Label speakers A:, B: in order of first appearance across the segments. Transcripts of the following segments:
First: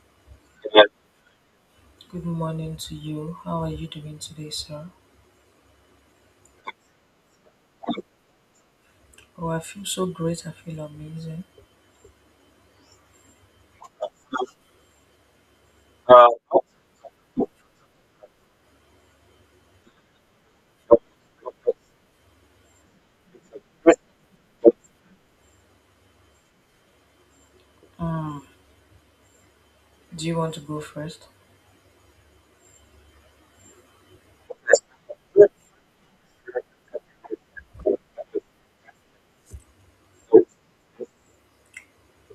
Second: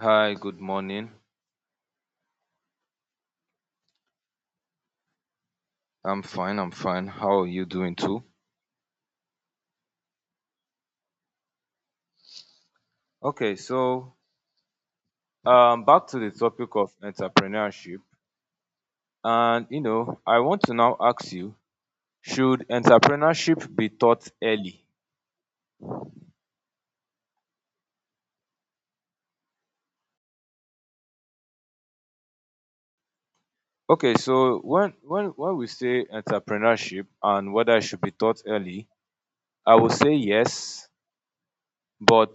A: Hi, good morning. I'm fine. How are you doing too? Okay, so back to the topic of entrepreneurship. And you know, I want to now ask you, should entrepreneurship be taught early? Okay, so when we say entrepreneurship and whether it should be taught early, I would say yes, but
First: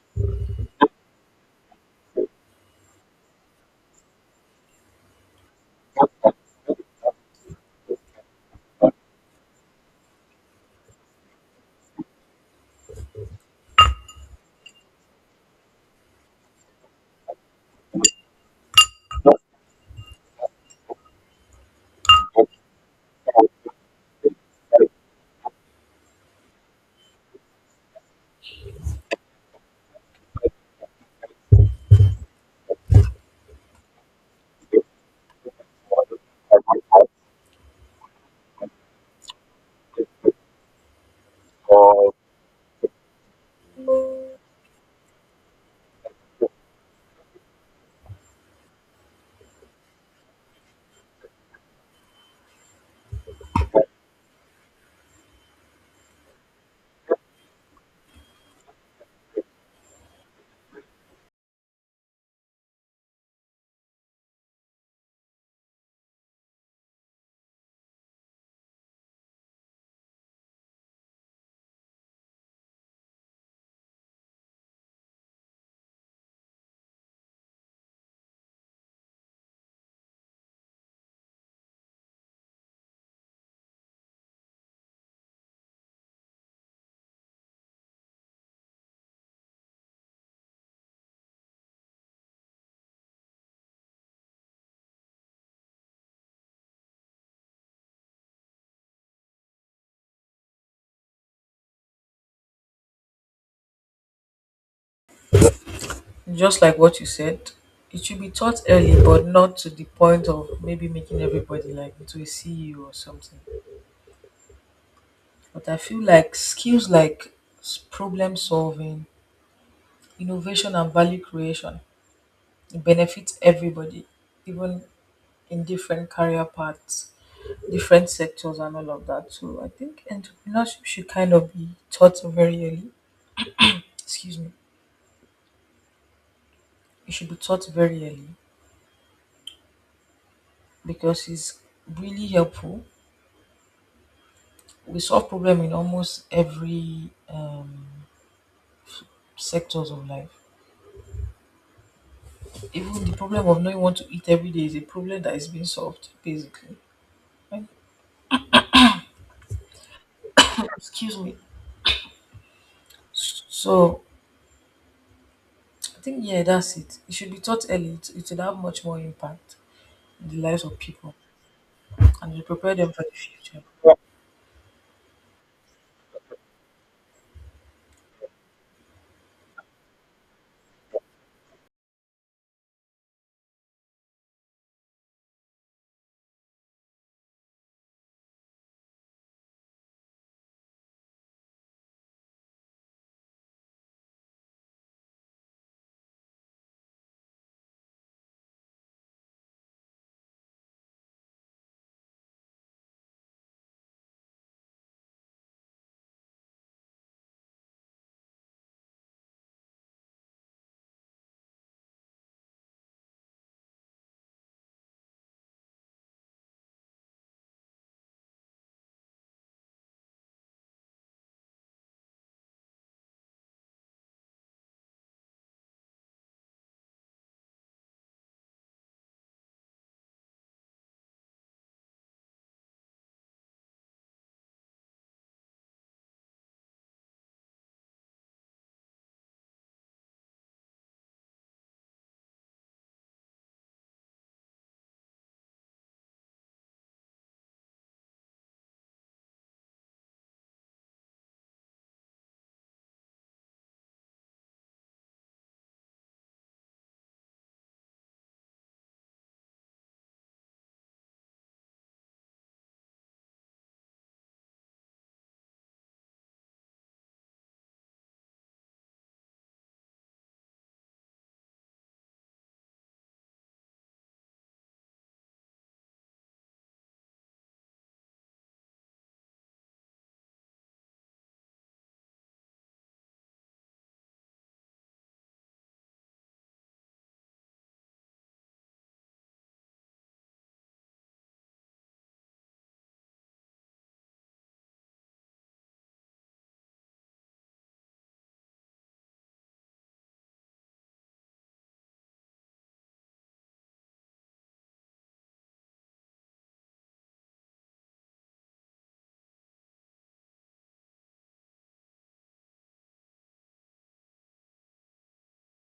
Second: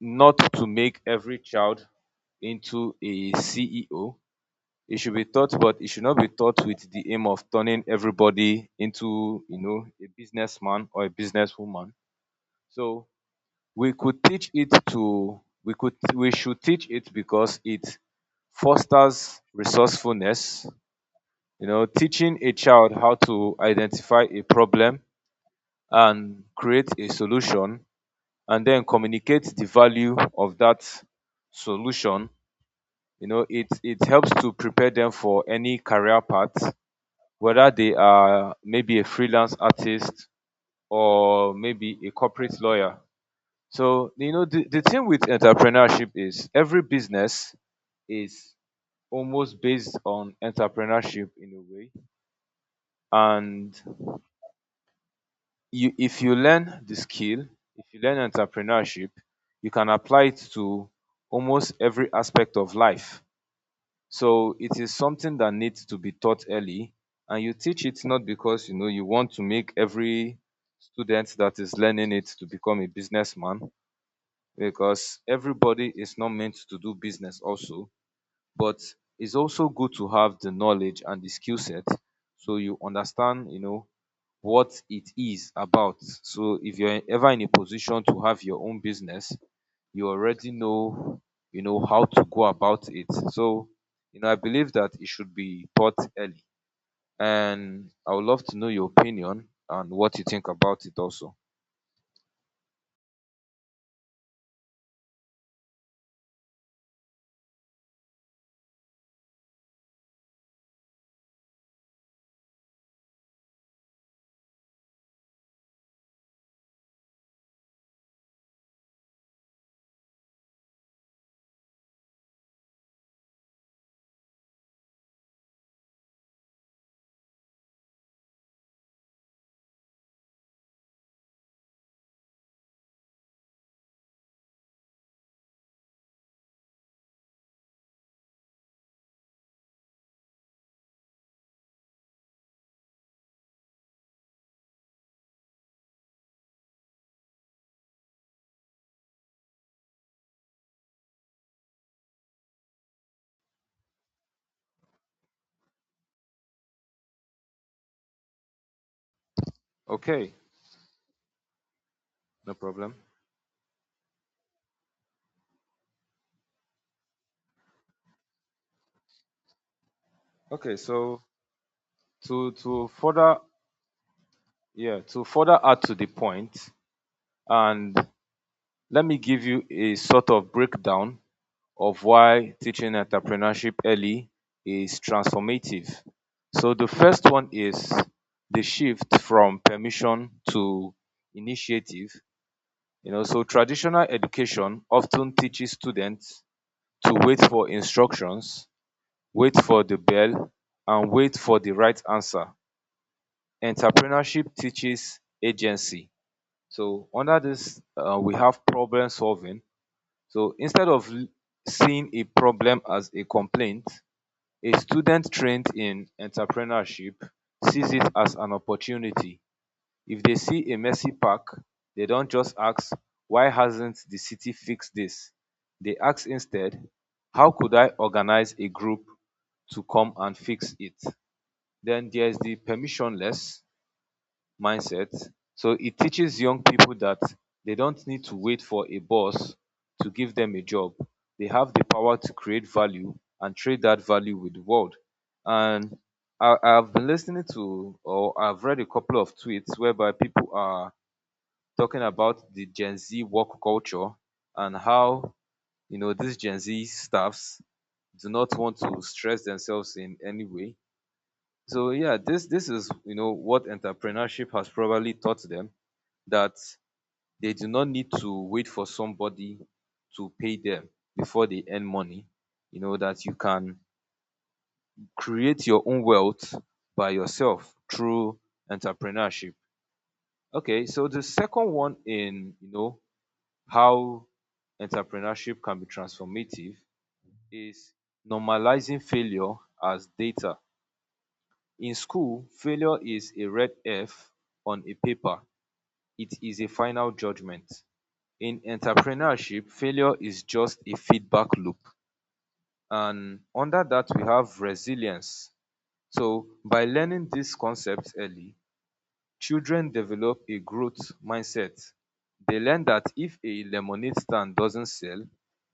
A: not to make every child into a CEO. It should be taught, but it should not be taught with the aim of turning everybody into, you know, a businessman or a businesswoman. So we could, we should teach it because it fosters resourcefulness. You know, teaching a child how to identify a problem and create a solution and then communicate the value of that solution. You know, it helps to prepare them for any career path whether they are maybe a freelance artist or
B: and
A: maybe a
B: uh,
A: corporate lawyer. So, you know, the thing with entrepreneurship is every business is almost based on entrepreneurship in a way. And you, if you learn the skill, if you learn entrepreneurship, you can apply it to almost every aspect of life. So it is something that needs to be taught early, and you teach it not because you know you want to make every student that is learning it to become a businessman, because everybody is not meant to do business also, but it's also good to have the knowledge and the skill set so you understand, you know, what it is about. So if you're ever in a position to have your own business, you already know, you know, how to go about it. So, you know, I believe that it should be taught early. And I would love to know your opinion and what you think about it also. Okay, no problem. Okay, so to further yeah, to further add to the point, and let me give you a sort of breakdown of why teaching entrepreneurship early is transformative. So the first one is the shift from permission to initiative. You know, so traditional education often teaches students to wait for instructions, wait for the bell, and wait for the right answer. Entrepreneurship teaches agency. So under this, we have problem solving. So seeing a problem as a complaint, a student trained in entrepreneurship sees it as an opportunity. If they see a messy park, they don't just ask, why hasn't the city fixed this? They ask instead, how could I organize a group to come and fix it? Then there's the permissionless mindset. So it teaches young people that they don't need to wait for a boss to give them a job. They have the power to create value and trade that value with the world. And I've been listening to, or I've read a couple of tweets whereby people are talking about the Gen Z work culture and how, you know, these Gen Z staffs do not want to stress themselves in any way. So yeah, this is you know what entrepreneurship has probably taught them that they do not need to wait for somebody to pay them before they earn money. You know, that you can create your own wealth by yourself through entrepreneurship. Okay, so the second one in, you know, how entrepreneurship can be transformative is normalizing failure as data. In school, failure is a red F on a paper. It is a final judgment. In entrepreneurship, failure is just a feedback loop. And under that, we have resilience. So, by learning these concepts early, children develop a growth mindset. They learn that if a lemonade stand doesn't sell,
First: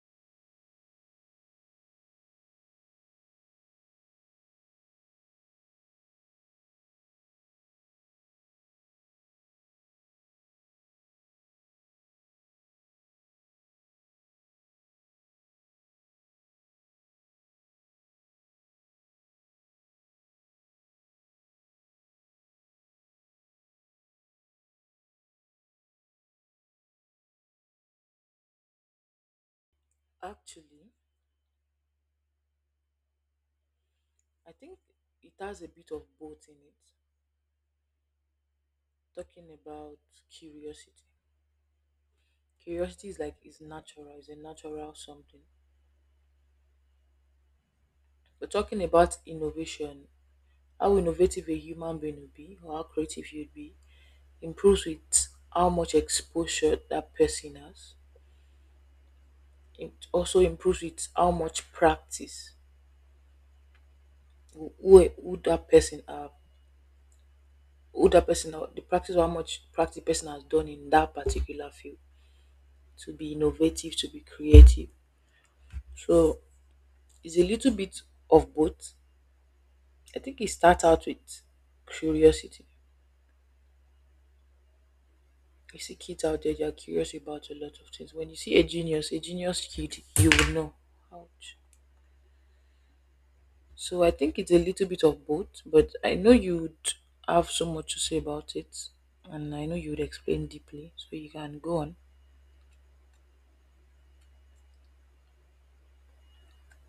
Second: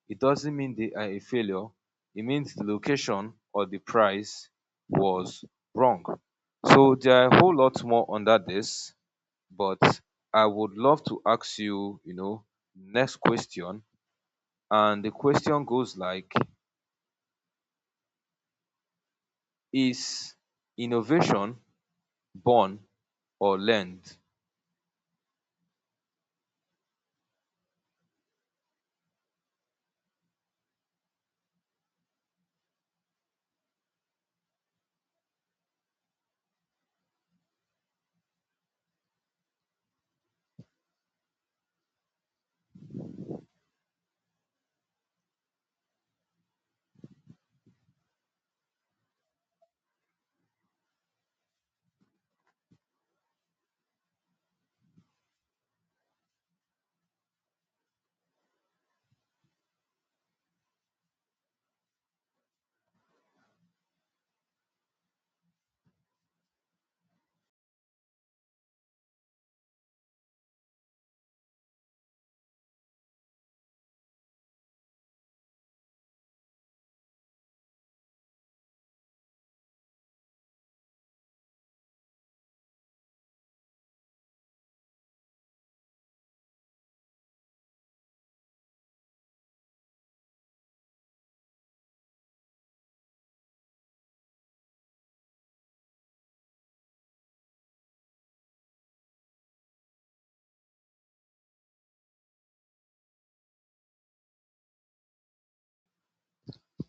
A: it doesn't mean they are a failure. It means the location or the price was wrong. So, there are a whole lot more under this, but I would love to ask you, you know, next question and the question goes like, is innovation born or learned?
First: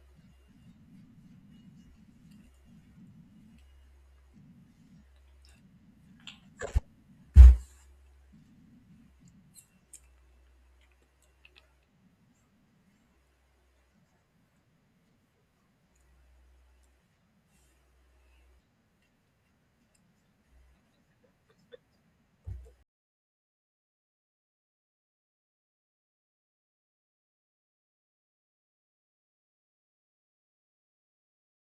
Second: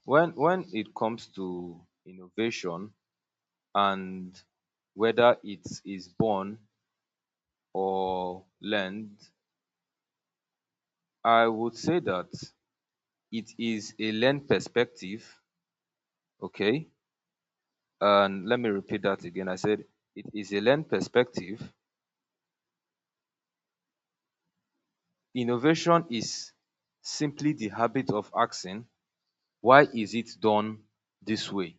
A: When it comes to innovation and whether it is born or learned, I would say that it is a learned perspective, okay? And let me repeat that again. I said it is a learned perspective. Innovation is simply the habit of asking, why is it done this way?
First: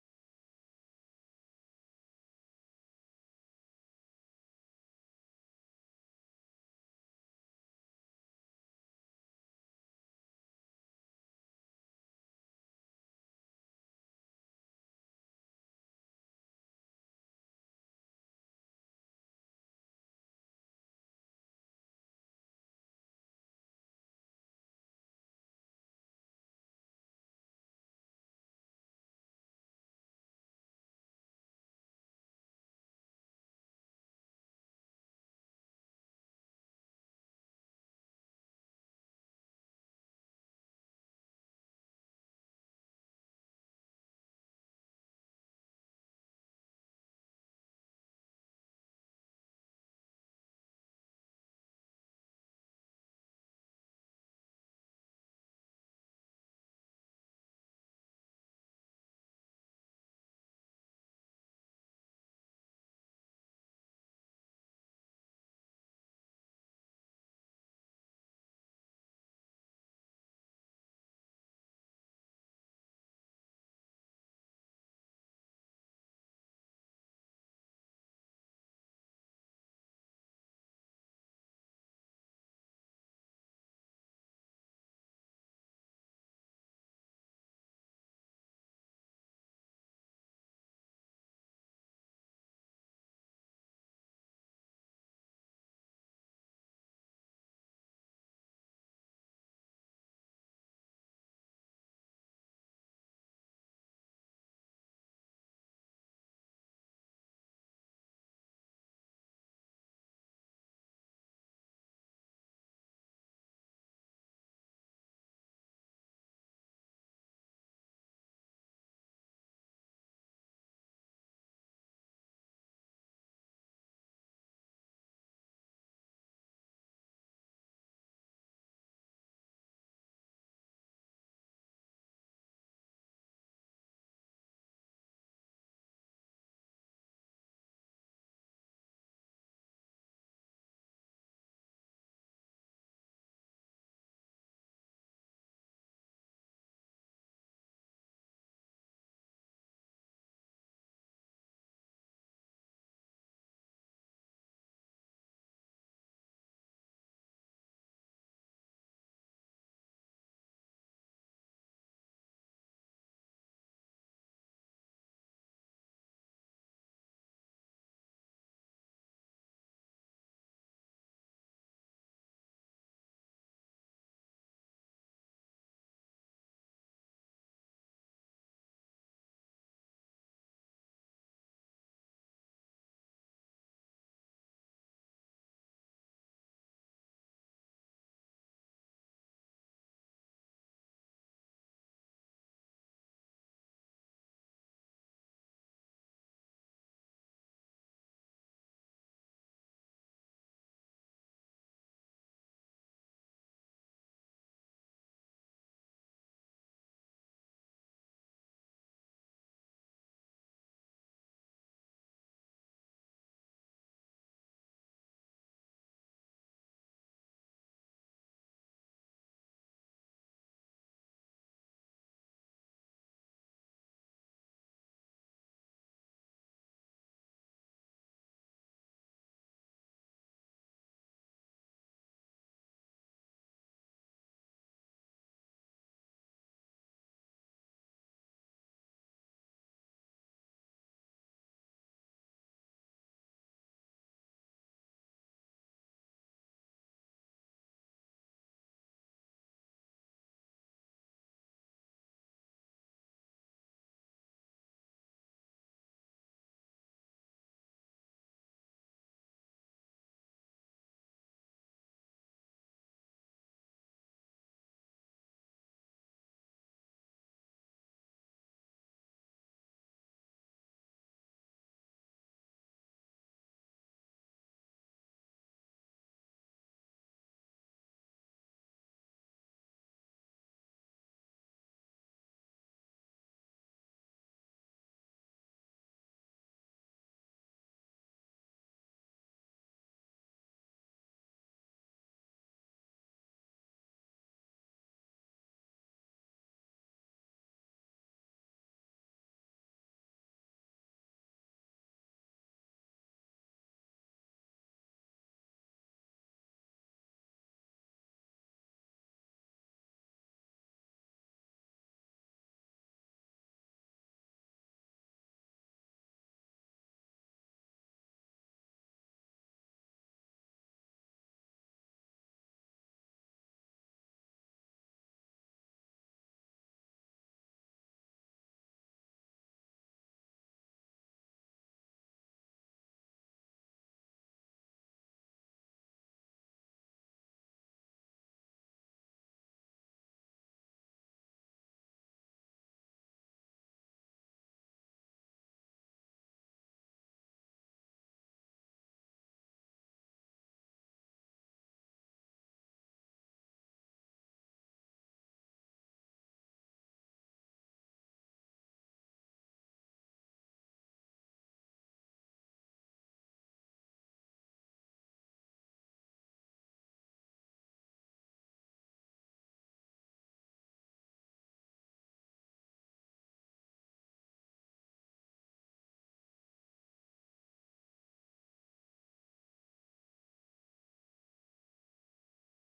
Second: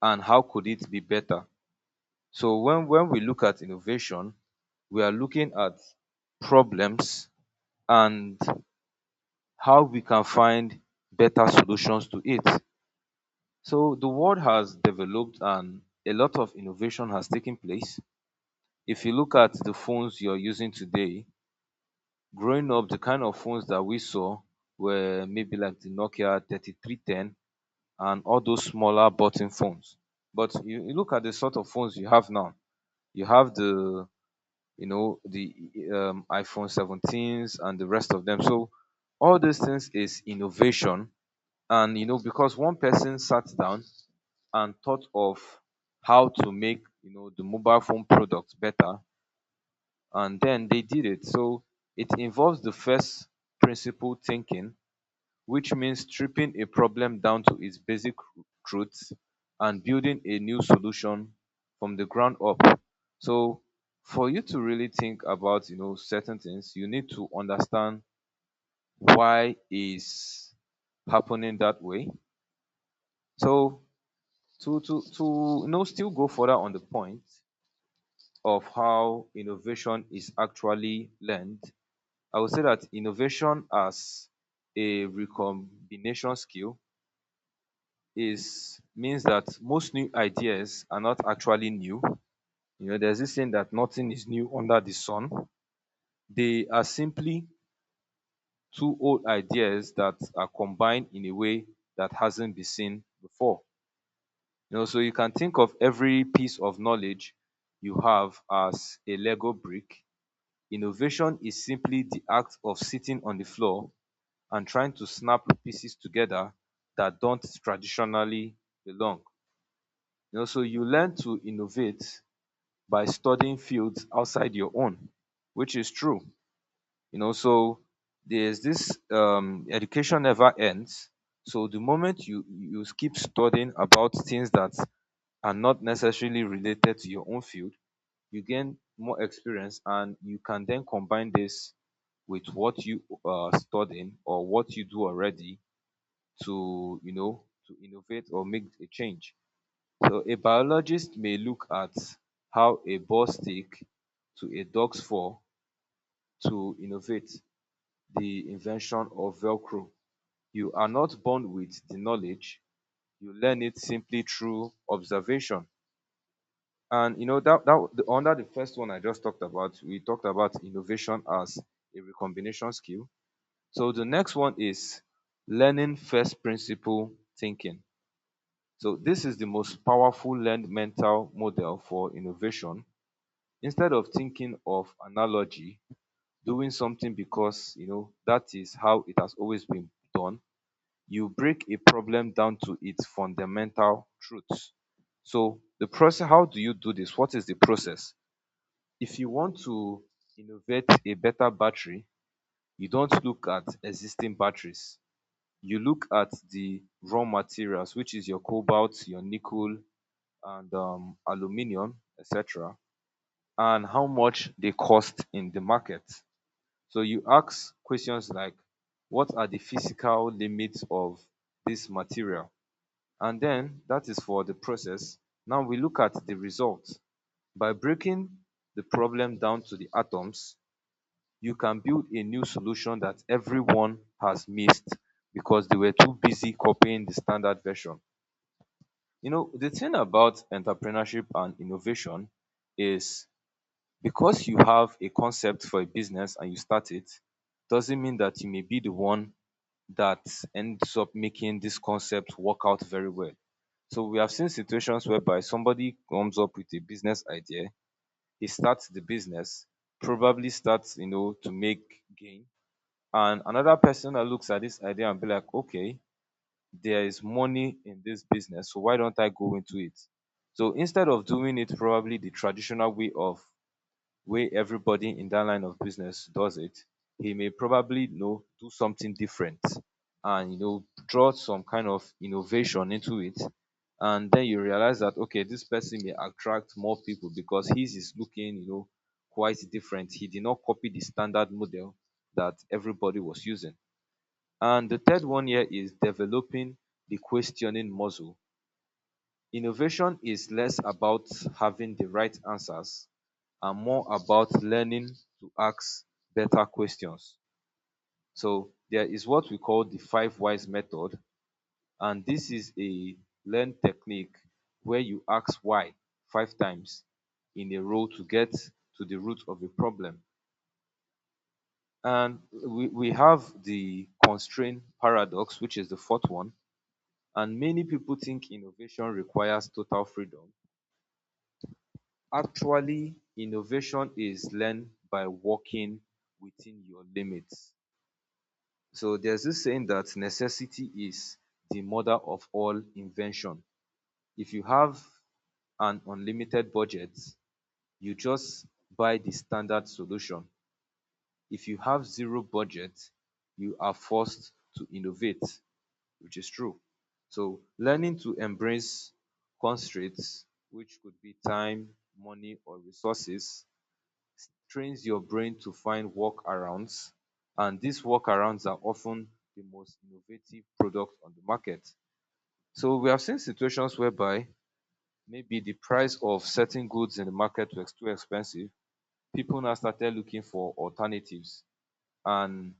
A: And how could it be better? So when we look at innovation, we are looking at problems and how we can find better solutions to it. So the world has developed and a lot of innovation has taken place. If you look at the phones you're using today, growing up, the kind of phones that we saw were maybe like the Nokia 3310 and all those smaller button phones. But you look at the sort of phones you have now. You have the you know, the iPhone 17s and the rest of them. So all these things is innovation. And, you know, because one person sat down and thought of how to make, you know, the mobile phone products better, and then they did it. So it involves the first principle thinking which means stripping a problem down to its basic truths and building a new solution from the ground up. So for you to really think about, you know, certain things, you need to understand why is happening that way. So to you know still go further on the point of how innovation is actually learned, I would say that innovation as a recombination skill is means that most new ideas are not actually new. You know, there's this saying that nothing is new under the sun. They are simply two old ideas that are combined in a way that hasn't been seen before. You know, so you can think of every piece of knowledge you have as a Lego brick. Innovation is simply the act of sitting on the floor and trying to snap pieces together that don't traditionally belong. You know, so you learn to innovate by studying fields outside your own, which is true. You know, so there's this education never ends. So the moment you keep studying about things that are not necessarily related to your own field, you gain more experience and you can then combine this with what you are studying or what you do already to you know to innovate or make a change so a biologist may look at how a ball stick to a dog's paw to innovate the invention of Velcro. You are not born with the knowledge. You learn it simply through observation. And you know under the first one I just talked about, we talked about innovation as a recombination skill. So the next one is learning first principle thinking. So this is the most powerful learned mental model for innovation instead of thinking of analogy, doing something because you know that is how it has always been done, you break a problem down to its fundamental truths. So the process, how do you do this? What is the process? If you want to innovate a better battery, you don't look at existing batteries. You look at the raw materials, which is your cobalt, your nickel, and aluminium, etc., and how much they cost in the market. So you ask questions like, what are the physical limits of this material? And then that is for the process. Now we look at the result. By breaking the problem down to the atoms, you can build a new solution that everyone has missed because they were too busy copying the standard version. You know, the thing about entrepreneurship and innovation is because you have a concept for a business and you start it, doesn't mean that you may be the one that ends up making this concept work out very well. So we have seen situations whereby somebody comes up with a business idea, he starts the business, probably starts, you know, to make gain. And another person that looks at this idea and be like, okay, there is money in this business, so why don't I go into it? So instead of doing it probably the traditional way of way everybody in that line of business does it, he may probably you know do something different and you know draw some kind of innovation into it. And then you realize that okay, this person may attract more people because his is looking, you know, quite different. He did not copy the standard model that everybody was using. And the third one here is developing the questioning muscle. Innovation is less about having the right answers are more about learning to ask better questions. So there is what we call the five whys method, and this is a learn technique where you ask why five times in a row to get to the root of a problem. And we have the constraint paradox, which is the fourth one. And many people think innovation requires total freedom. Actually, innovation is learned by working within your limits. So there's this saying that necessity is the mother of all invention. If you have an unlimited budget, you just buy the standard solution. If you have zero budget, you are forced to innovate, which is true. So learning to embrace constraints, which could be time, money, or resources, trains your brain to find workarounds, and these workarounds are often the most innovative product on the market. So we have seen situations whereby maybe the price of certain goods in the market was too expensive. People now started looking for alternatives, and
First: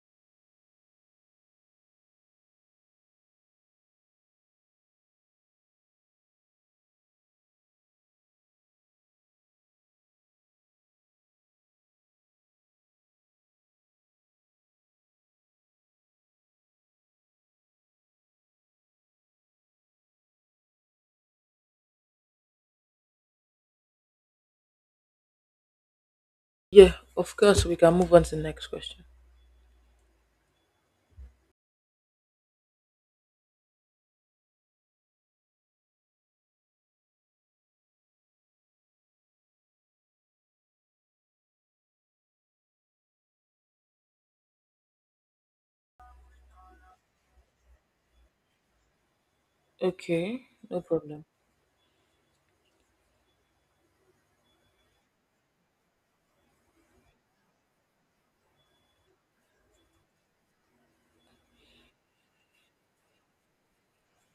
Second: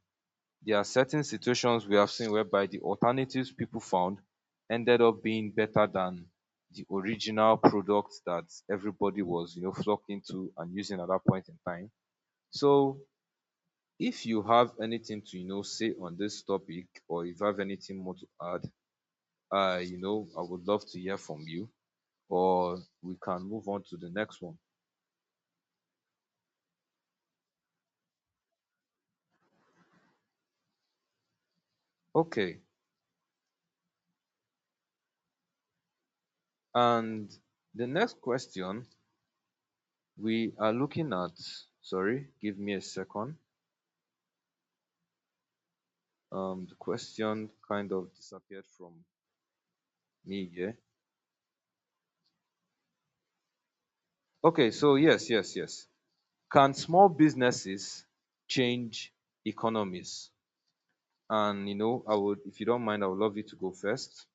A: there are certain situations we have seen whereby the alternatives people found ended up being better than the original product that everybody was, flocking to and using at that point in time. So if you have anything to say on this topic, or if you have anything more to add, I you know I would love to hear from you, or we can move on to the next one. Okay. And the next question we are looking at, sorry, give me a second. The question kind of disappeared from me here. Okay, so yes, can small businesses change economies? And I would, if you don't mind, I would love you to go first,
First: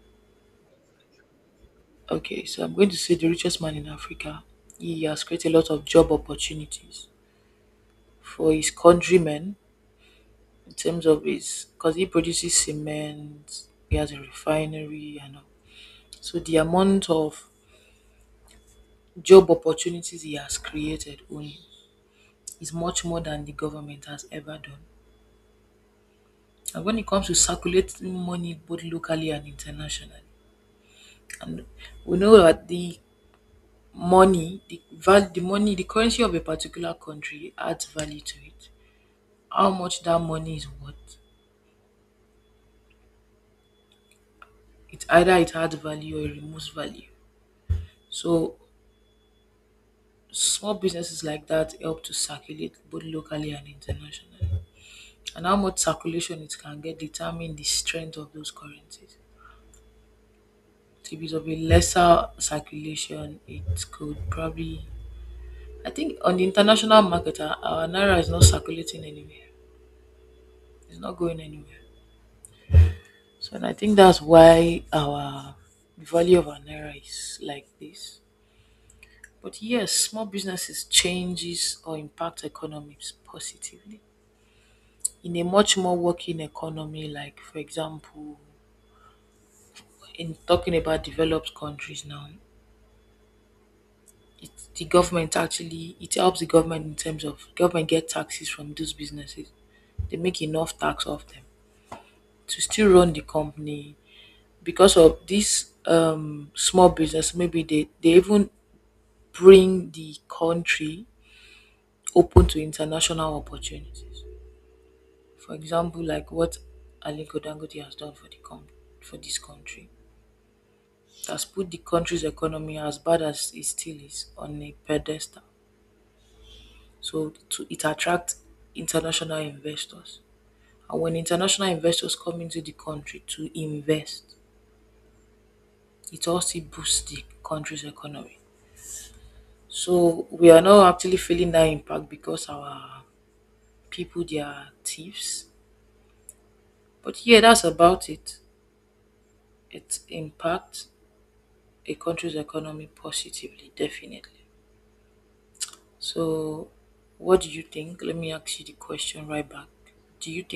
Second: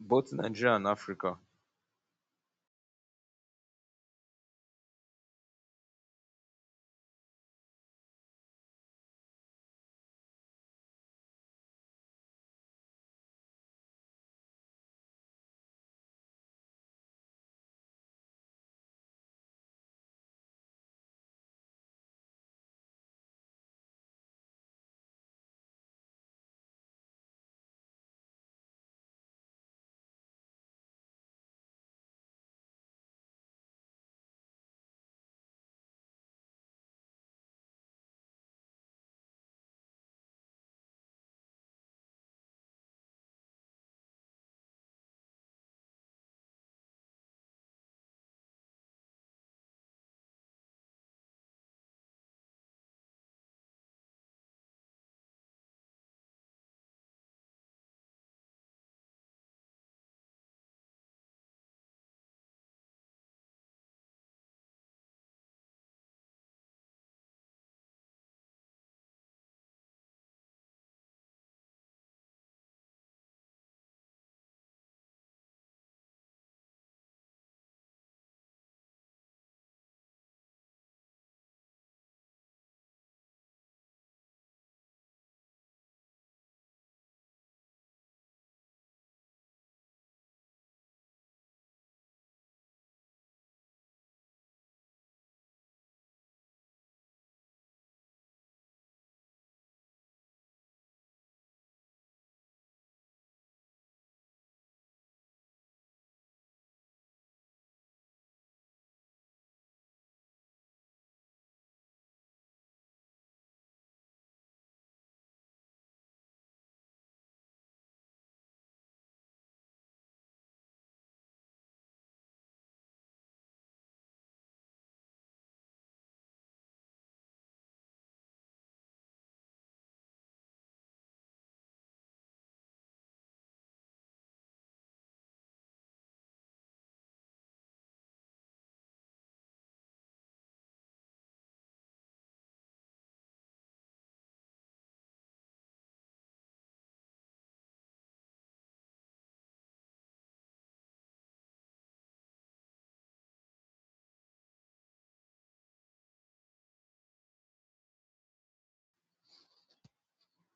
A: both in Nigeria and Africa.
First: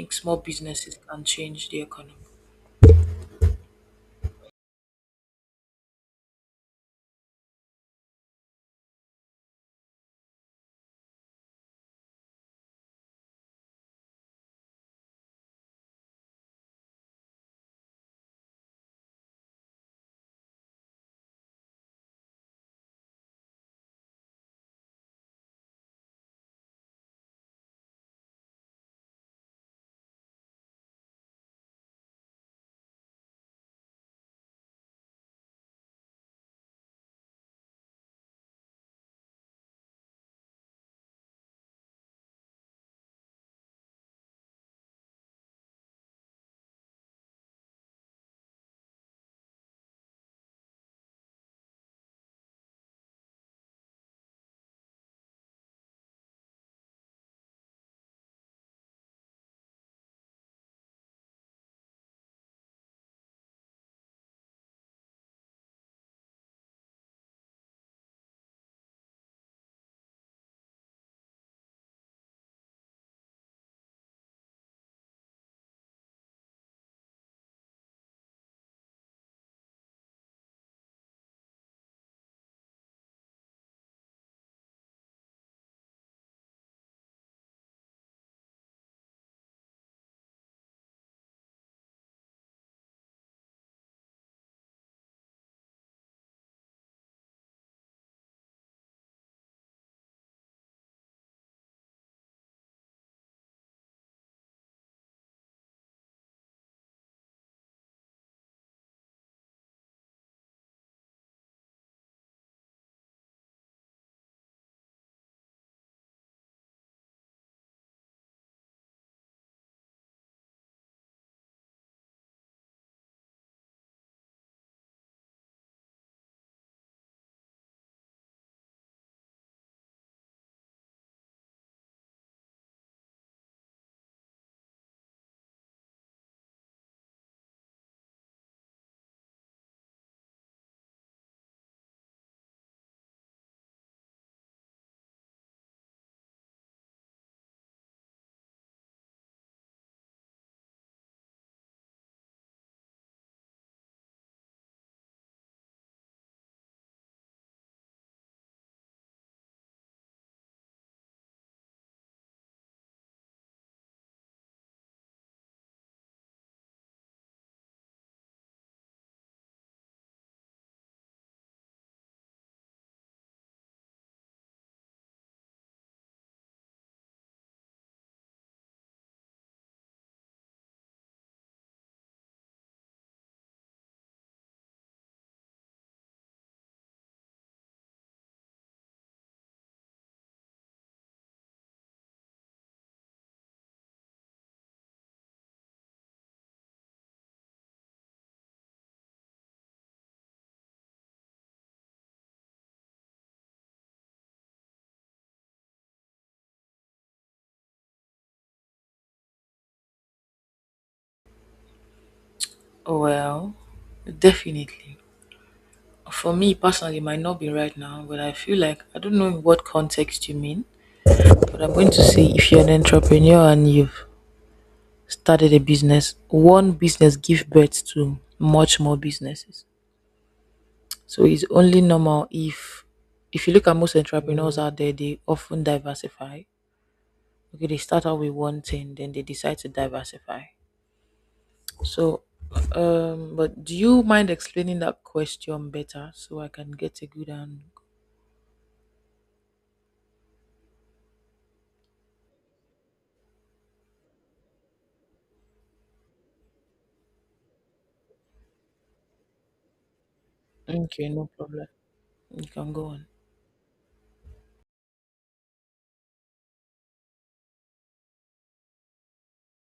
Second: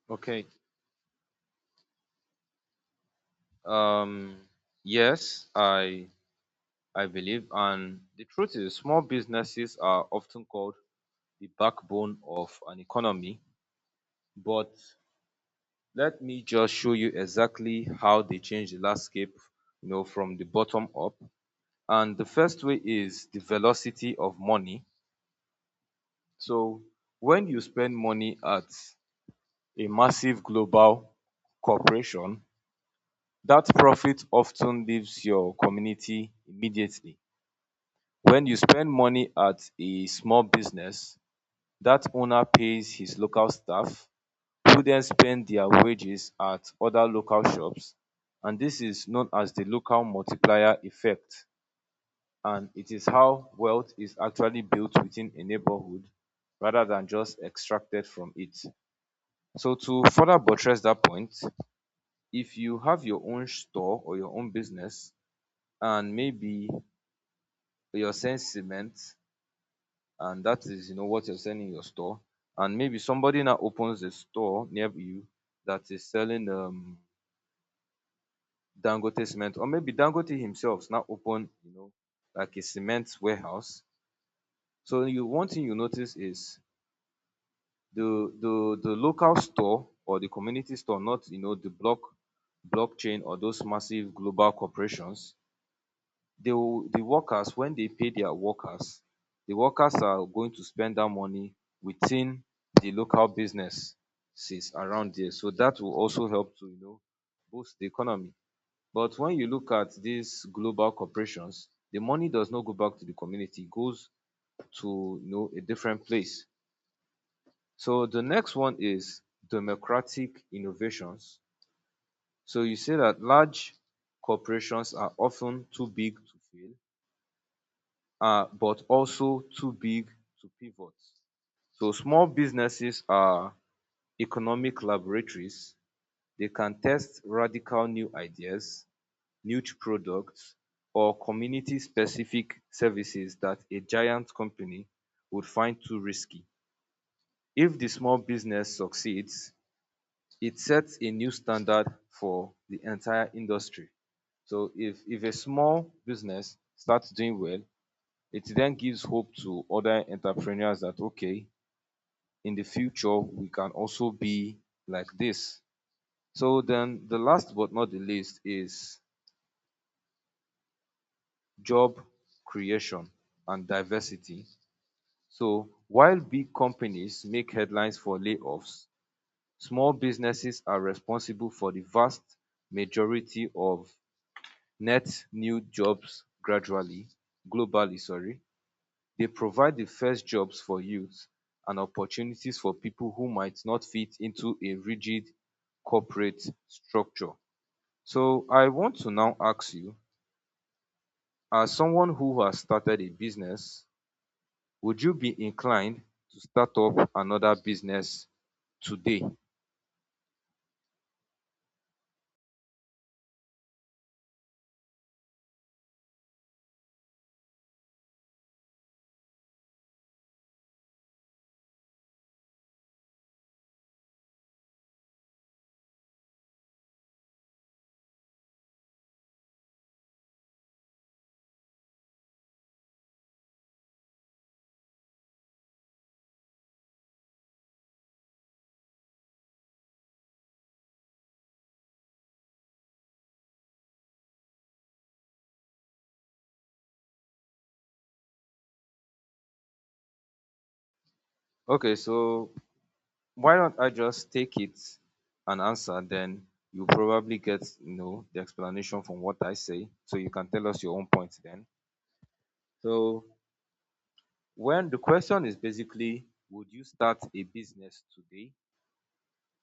A: Okay. Um yes, I believe, and the truth is, small businesses are often called the backbone of an economy, but let me just show you exactly how they change the landscape, from the bottom up. And the first way is the velocity of money. So when you spend money at a massive global corporation, that profit often leaves your community immediately. When you spend money at a small business, that owner pays his local staff, who then spend their wages at other local shops, and this is known as the local multiplier effect, and it is how wealth is actually built within a neighborhood rather than just extracted from it. So to further buttress that point, if you have your own store or your own business and maybe you're selling cement, and that is what you're selling in your store, and maybe somebody now opens a store near you that is selling Dangote cement, or maybe Dangote himself now open, like a cement warehouse. So you one thing you notice is the local store or the community store, not the blockchain or those massive global corporations. The workers, when they pay their workers, the workers are going to spend that money within the local businesses around there. So that will also help to boost the economy. But when you look at these global corporations, the money does not go back to the community, it goes to a different place. So the next one is democratic innovations. So you say that large corporations are often too big to fail, but also too big to pivot. So small businesses are economic laboratories. They can test radical new ideas, niche products, or community specific services that a giant company would find too risky. If the small business succeeds, it sets a new standard for the entire industry. So if a small business starts doing well, it then gives hope to other entrepreneurs that okay, in the future we can also be like this. So then the last but not the least is job creation and diversity. So while big companies make headlines for layoffs, small businesses are responsible for the vast majority of net new jobs gradually, globally, sorry. They provide the first jobs for youth and opportunities for people who might not fit into a rigid corporate structure. So I want to now ask you, as someone who has started a business, would you be inclined to start up another business today? Okay, so why don't I just take it and answer, then you probably get the explanation from what I say, so you can tell us your own points then. So well, the question is basically, would you start a business today?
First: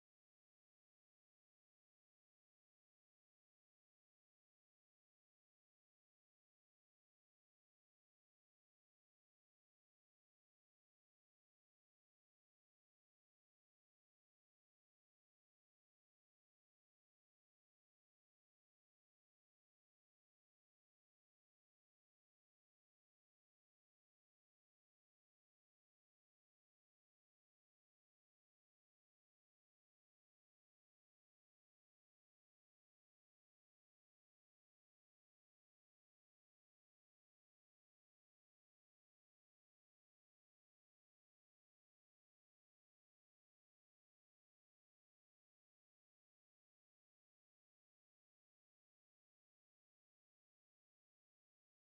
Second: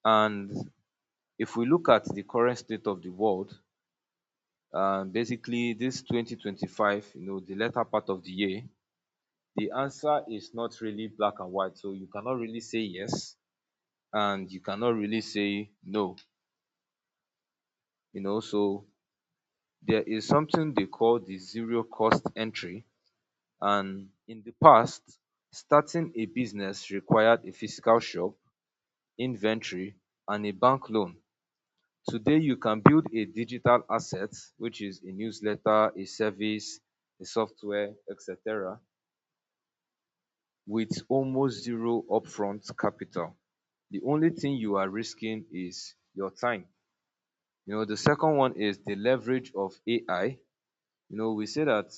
A: And if we look at the current state of the world, basically this 2025, the latter part of the year, the answer is not really black and white. So you cannot really say yes and you cannot really say no. So there is something they call the zero cost entry. And in the past, starting a business required a physical shop, inventory, and a bank loan. Today you can build a digital asset, which is a newsletter, a service, a software, etc., with almost zero upfront capital. The only thing you are risking is your time. The second one is the leverage of AI. We say that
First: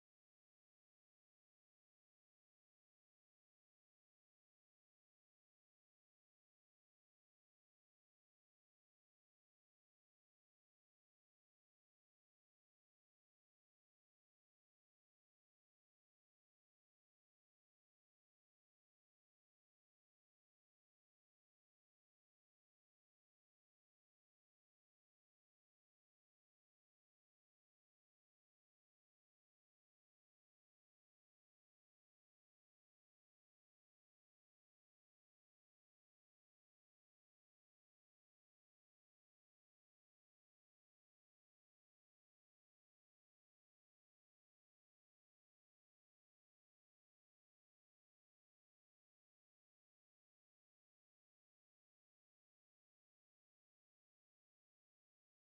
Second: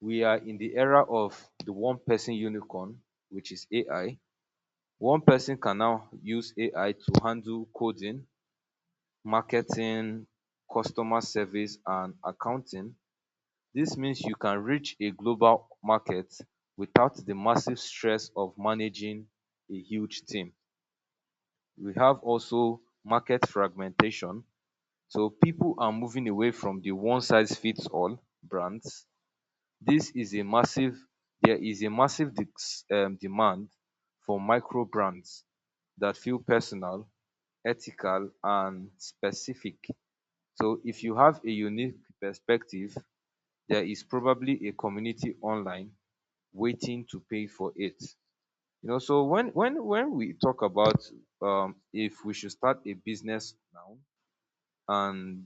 A: we are in the era of the one person unicorn, which is AI. One person can now use AI to handle coding, marketing, customer service, and accounting. This means you can reach a global market without the massive stress of managing a huge team. We have also market fragmentation. So people are moving away from the one size fits all brands. This is a massive, there is a massive demand for micro brands that feel personal, ethical and specific. So if you have a unique perspective, there is probably a community online waiting to pay for it. So when we talk about if we should start a business now, and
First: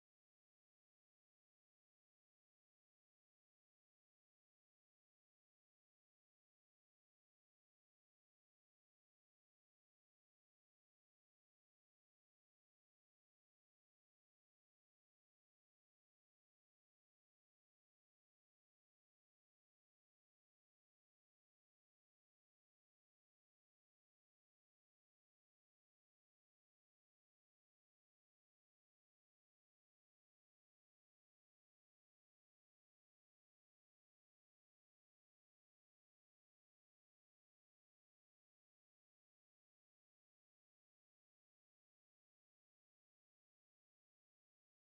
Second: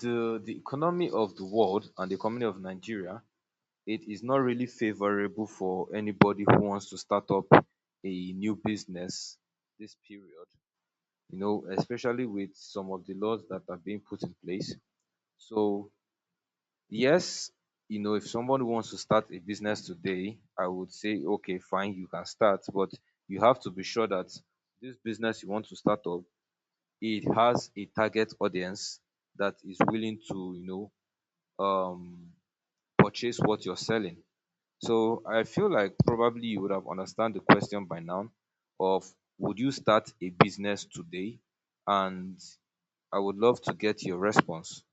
A: the economy of the world and the economy of Nigeria, it is not really favorable for anybody who wants to start up a new business this period. Especially with some of the laws that are being put in place. So yes, if someone wants to start a business today, I would say, okay, fine, you can start, but you have to be sure that this business you want to start up, it has a target audience that is willing to, know, um, purchase what you're selling. So I feel like probably you would have understand the question by now of would you start a business today? And I would love to get your response.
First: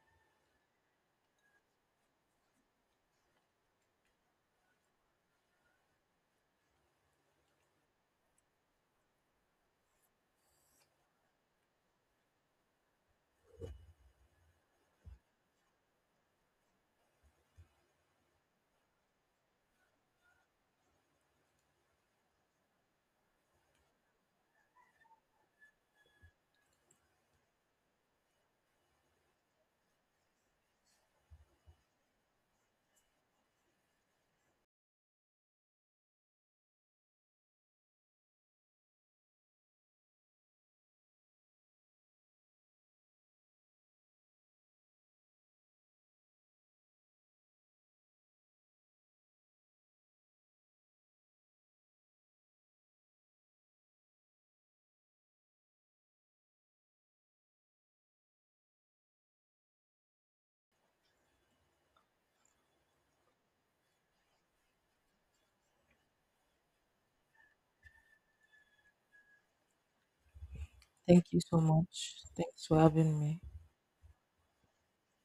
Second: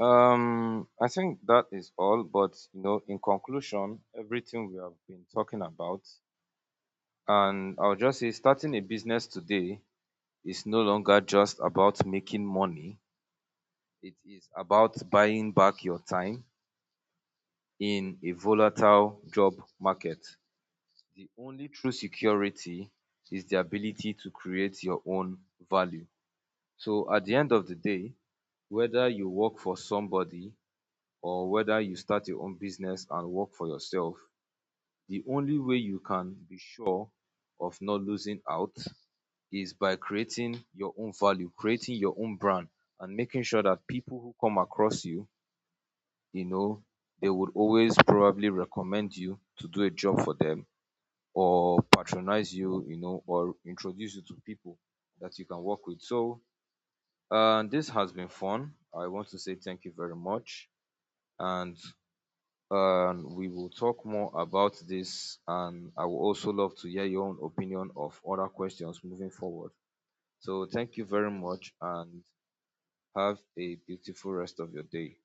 A: I think that is all, but in conclusion, everything we have been talking about, and I'll just say starting a business today is no longer just about making money, it is about buying back your time in a volatile job market. The only true security is the ability to create your own value. So at the end of the day, whether you work for somebody or whether you start your own business and work for yourself, the only way you can be sure of not losing out is by creating your own value, creating your own brand, and making sure that people who come across you, you know, they would always probably recommend you to do a job for them or patronize you, or introduce you to people that you can work with. So, this has been fun. I want to say thank you very much. And we will talk more about this. And I would also love to hear your own opinion of other questions moving forward. So thank you very much and have a beautiful rest of your day.